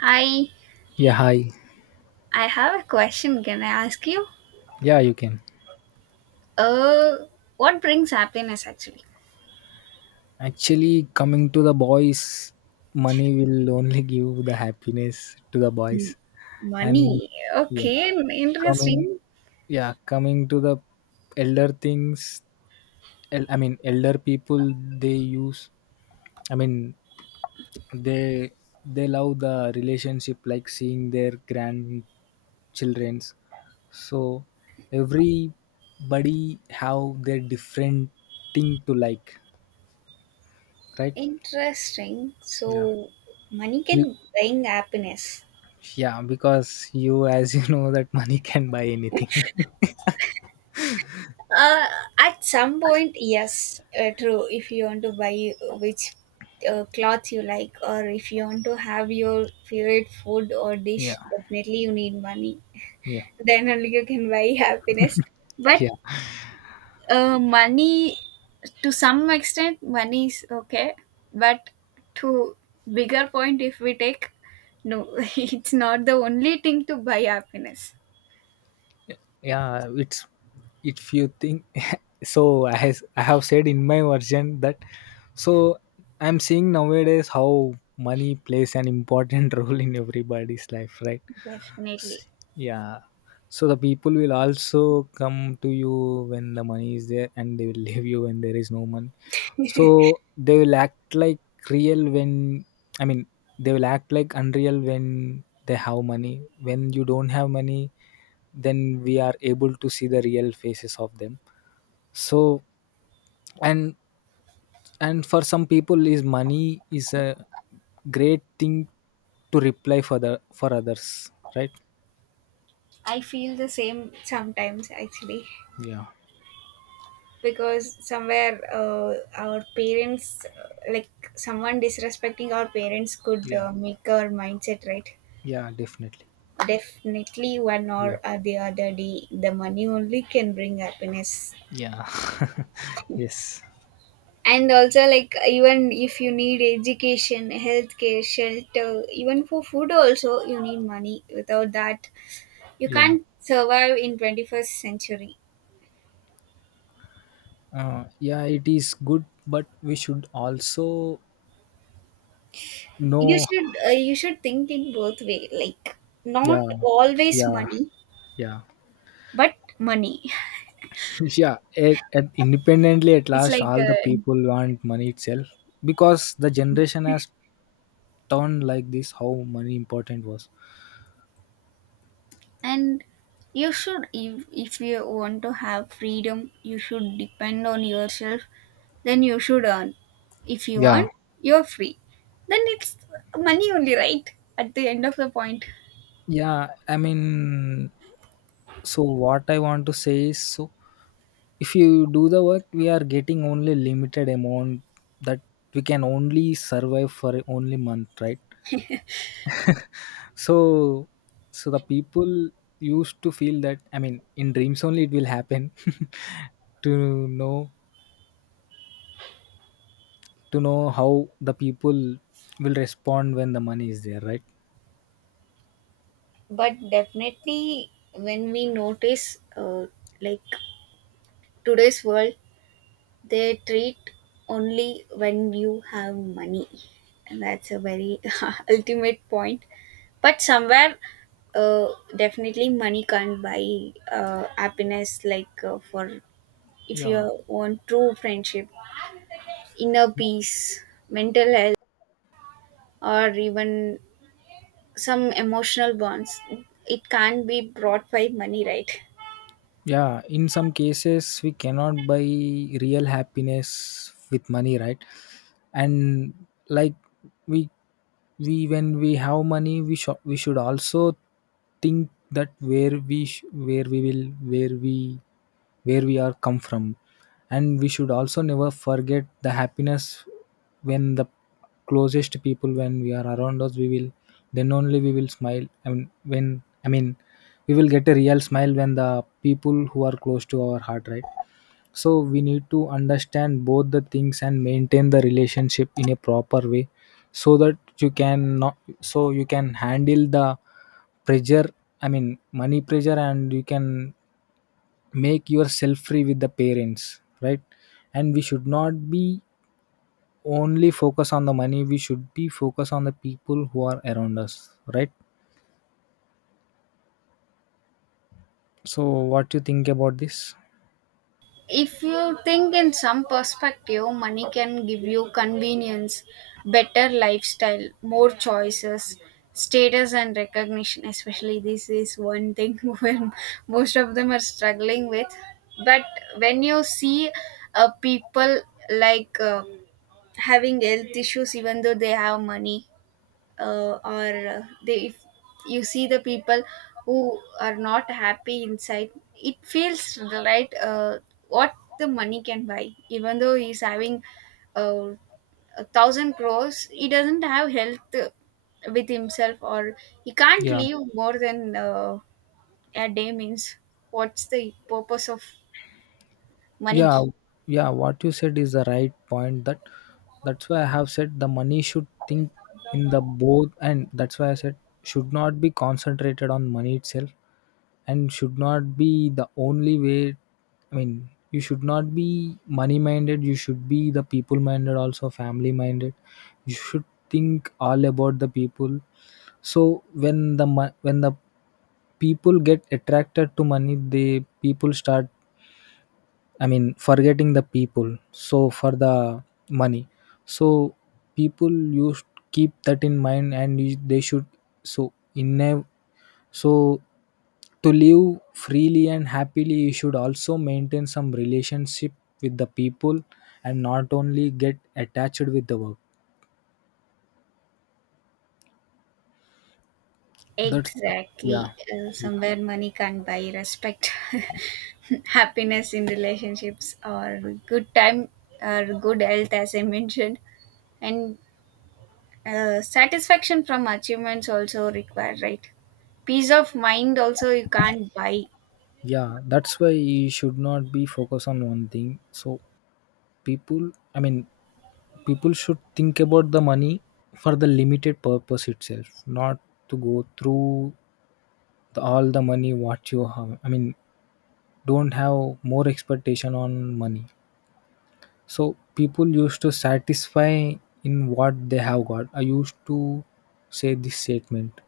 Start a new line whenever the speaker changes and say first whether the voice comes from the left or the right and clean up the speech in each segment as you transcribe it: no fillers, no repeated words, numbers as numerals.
right: Hi,
left: Yeah, hi.
right: I have a question. Can I ask you?
left: Yeah, you can.
right: Uh, what brings happiness actually?
left: Actually, coming to the boys, money will only give the happiness to the boys. And
right: Money.
left: yeah,
right: Okay,
left: coming,
right: interesting.
left: yeah, coming to the elder things, elder people, they use, I mean, they they love the relationship like seeing their grandchildrens. So everybody have their different thing to like, right? Yeah.
right: So, money
left: You
right: can bring happiness.
left: Yeah, because as you know, that money can buy anything.
right: Uh, at some point, yes, true. If you want to buy which cloth you like, or if you want to have your favorite food or
left: Yeah,
right: dish, definitely you need money.
left: yeah,
right: Then only you can buy happiness. But
left: yeah,
right: money to some extent money is okay, but to bigger point, if we take, no, it's not the only thing to buy happiness.
left: yeah. It's if you think so. As I have said in my version that so I'm seeing nowadays how money plays an important role in everybody's life, right? S-
right: Definitely.
left: Yeah. So the people will also come to you when the money is there, and they will leave you when there is no money. So they will act like real when I mean they will act like unreal when they have money, when you don't have money, then we are able to see the real faces of them. So and and for some people is money is a great thing to reply for the for others, right?
right: I feel the same sometimes actually,
left: Yeah,
right: because somewhere, uh, our parents, like someone disrespecting our parents could
left: yeah,
right: make our mindset, right?
left: yeah, definitely.
right: Definitely one
left: Yeah,
right: or the other day, the money only can bring happiness.
left: yeah. Yes.
right: And also, like, even if you need education, healthcare, shelter, even for food also, you need money. Without that you
left: Yeah,
right: can't survive in 21st century.
left: yeah, it is good, but we should also
right: You
left: No,
right: should, you should think in both way, like not
left: yeah,
right: always
left: yeah,
right: money,
left: yeah,
right: but money,
left: yeah. It independently at
right: it's
left: last,
right: like,
left: all the people want money itself, because the generation has turned like this. How money important was?
right: and you should, if you want to have freedom, you should depend on yourself. Then you should earn. If you
left: Yeah,
right: earn, you're free. Then it's money only, right, at the end of the point.
left: yeah. So what I want to say is, so if you do the work, we are getting only limited amount, that we can only survive for only month, right? so so the people used to feel that in dreams only it will happen to know to know how the people will respond when the money is there, right?
right: But definitely when we notice, like today's world, they treat only when you have money, and that's a very ultimate point. But somewhere, uh, definitely money can't buy happiness, like, for, if you
left: Yeah.
right: want true friendship, inner peace, mental health, or even some emotional bonds, it can't be brought by money, right?
left: Yeah, in some cases we cannot buy real happiness with money, right? and like we we when we have money we should also think that where we sh- where we will where we where we are come from, and we should also never forget the happiness when the closest people when we are around us we will, then only we will smile. And when we will get a real smile when the people who are close to our heart, right? So we need to understand both the things and maintain the relationship in a proper way, so that you can not so you can handle the pressure, money pressure, and you can make yourself free with the parents, right? And we should not be only focus on the money, we should be focus on the people who are around us, right? So what you think about this?
right: If you think in some perspective, money can give you convenience, better lifestyle, more choices, status and recognition, especially this is one thing where most of them are struggling with. But when you see, people, like, having health issues even though they have money, or they, if you see the people who are not happy inside, it feels right, what the money can buy, even though he's having uh, a thousand crores, he doesn't have health with himself, or he can't
left: Yeah,
right: live more than a day, means, what's the purpose of money?
left: yeah, yeah, what you said is the right point, that that's why I have said the money should think in the both, and that's why I said should not be concentrated on money itself, and should not be the only way. You should not be money minded, you should be the people minded, also family minded. You should think all about the people. So when the people get attracted to money, they people start, forgetting the people. So for the money, so people used keep that in mind, and they should, so in a so to live freely and happily, you should also maintain some relationship with the people, and not only get attached with the work. that's the,
right: Exactly.
left: yeah,
right: Somewhere money can't buy respect, happiness in relationships, or good time, or good health, as I mentioned. And satisfaction from achievements also required, right? Peace of mind also you can't buy.
left: yeah, that's why you should not be focused on one thing. So people, i mean people should think about the money for the limited purpose itself, not to go through all the money what you have. Don't have more expectation on money. So people used to satisfy in what they have got. I used to say this statement.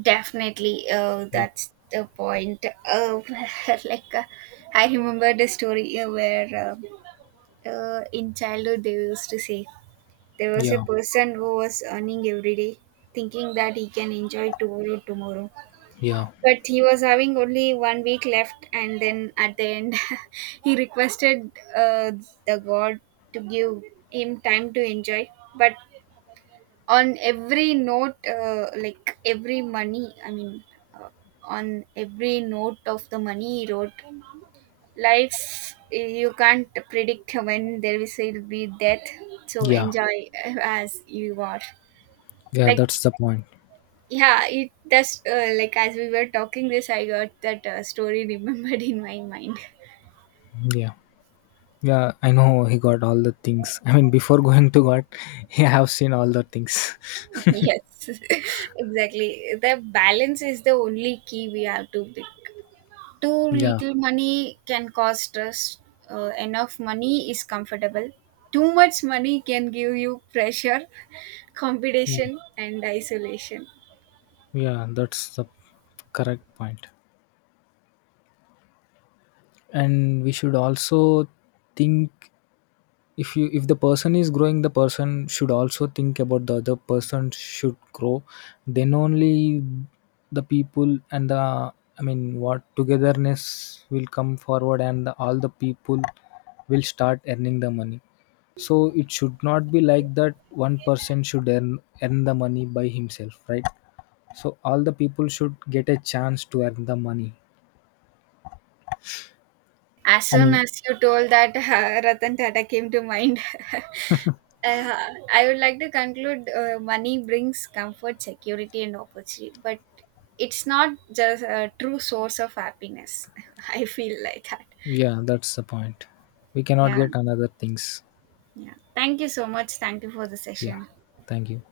right: Definitely.
left: Yeah,
right: That's the point. Like, I remember the story where, in childhood they used to say, there was a
left: yeah,
right: person who was earning every day, thinking that he can enjoy tomorrow.
left: yeah,
right: But he was having only 1 week left, and then at the end, he requested the God to give him time to enjoy. But on every note, like every money, I mean, uh, on every note of the money he wrote, life you can't predict when there will be death, so
left: yeah,
right: enjoy as you are,
left: yeah.
right: like.
left: That's the point.
right: Yeah, it, that's, like, as we were talking this, I got that story remembered in my mind.
left: Yeah, yeah. I know he got all the things. I mean, before going to God, he have seen all the things.
right: Yes. Exactly, the balance is the only key we have to pick. Too
left: yeah,
right: little money can cause stress, enough money is comfortable, too much money can give you pressure,
left: yeah,
right: competition and isolation.
left: yeah. That's the correct point. And we should also think, if the person is growing, the person should also think about the other person should grow. Then only the people and the, what togetherness will come forward, and the, all the people will start earning the money. So it should not be like that one person should earn the money by himself, right? So all the people should get a chance to earn the money.
right: As
left: i
right: soon
left: mean
right: as you told that, Ratan Tata came to mind. uh, I would like to conclude, money brings comfort, security, and opportunity, but it's not just a true source of happiness. I feel like that.
left: yeah, that's the point. We cannot
right: Yeah,
left: get another things.
right: yeah. Thank you so much. Thank you for the
left: Yeah,
right: session.
left: thank you.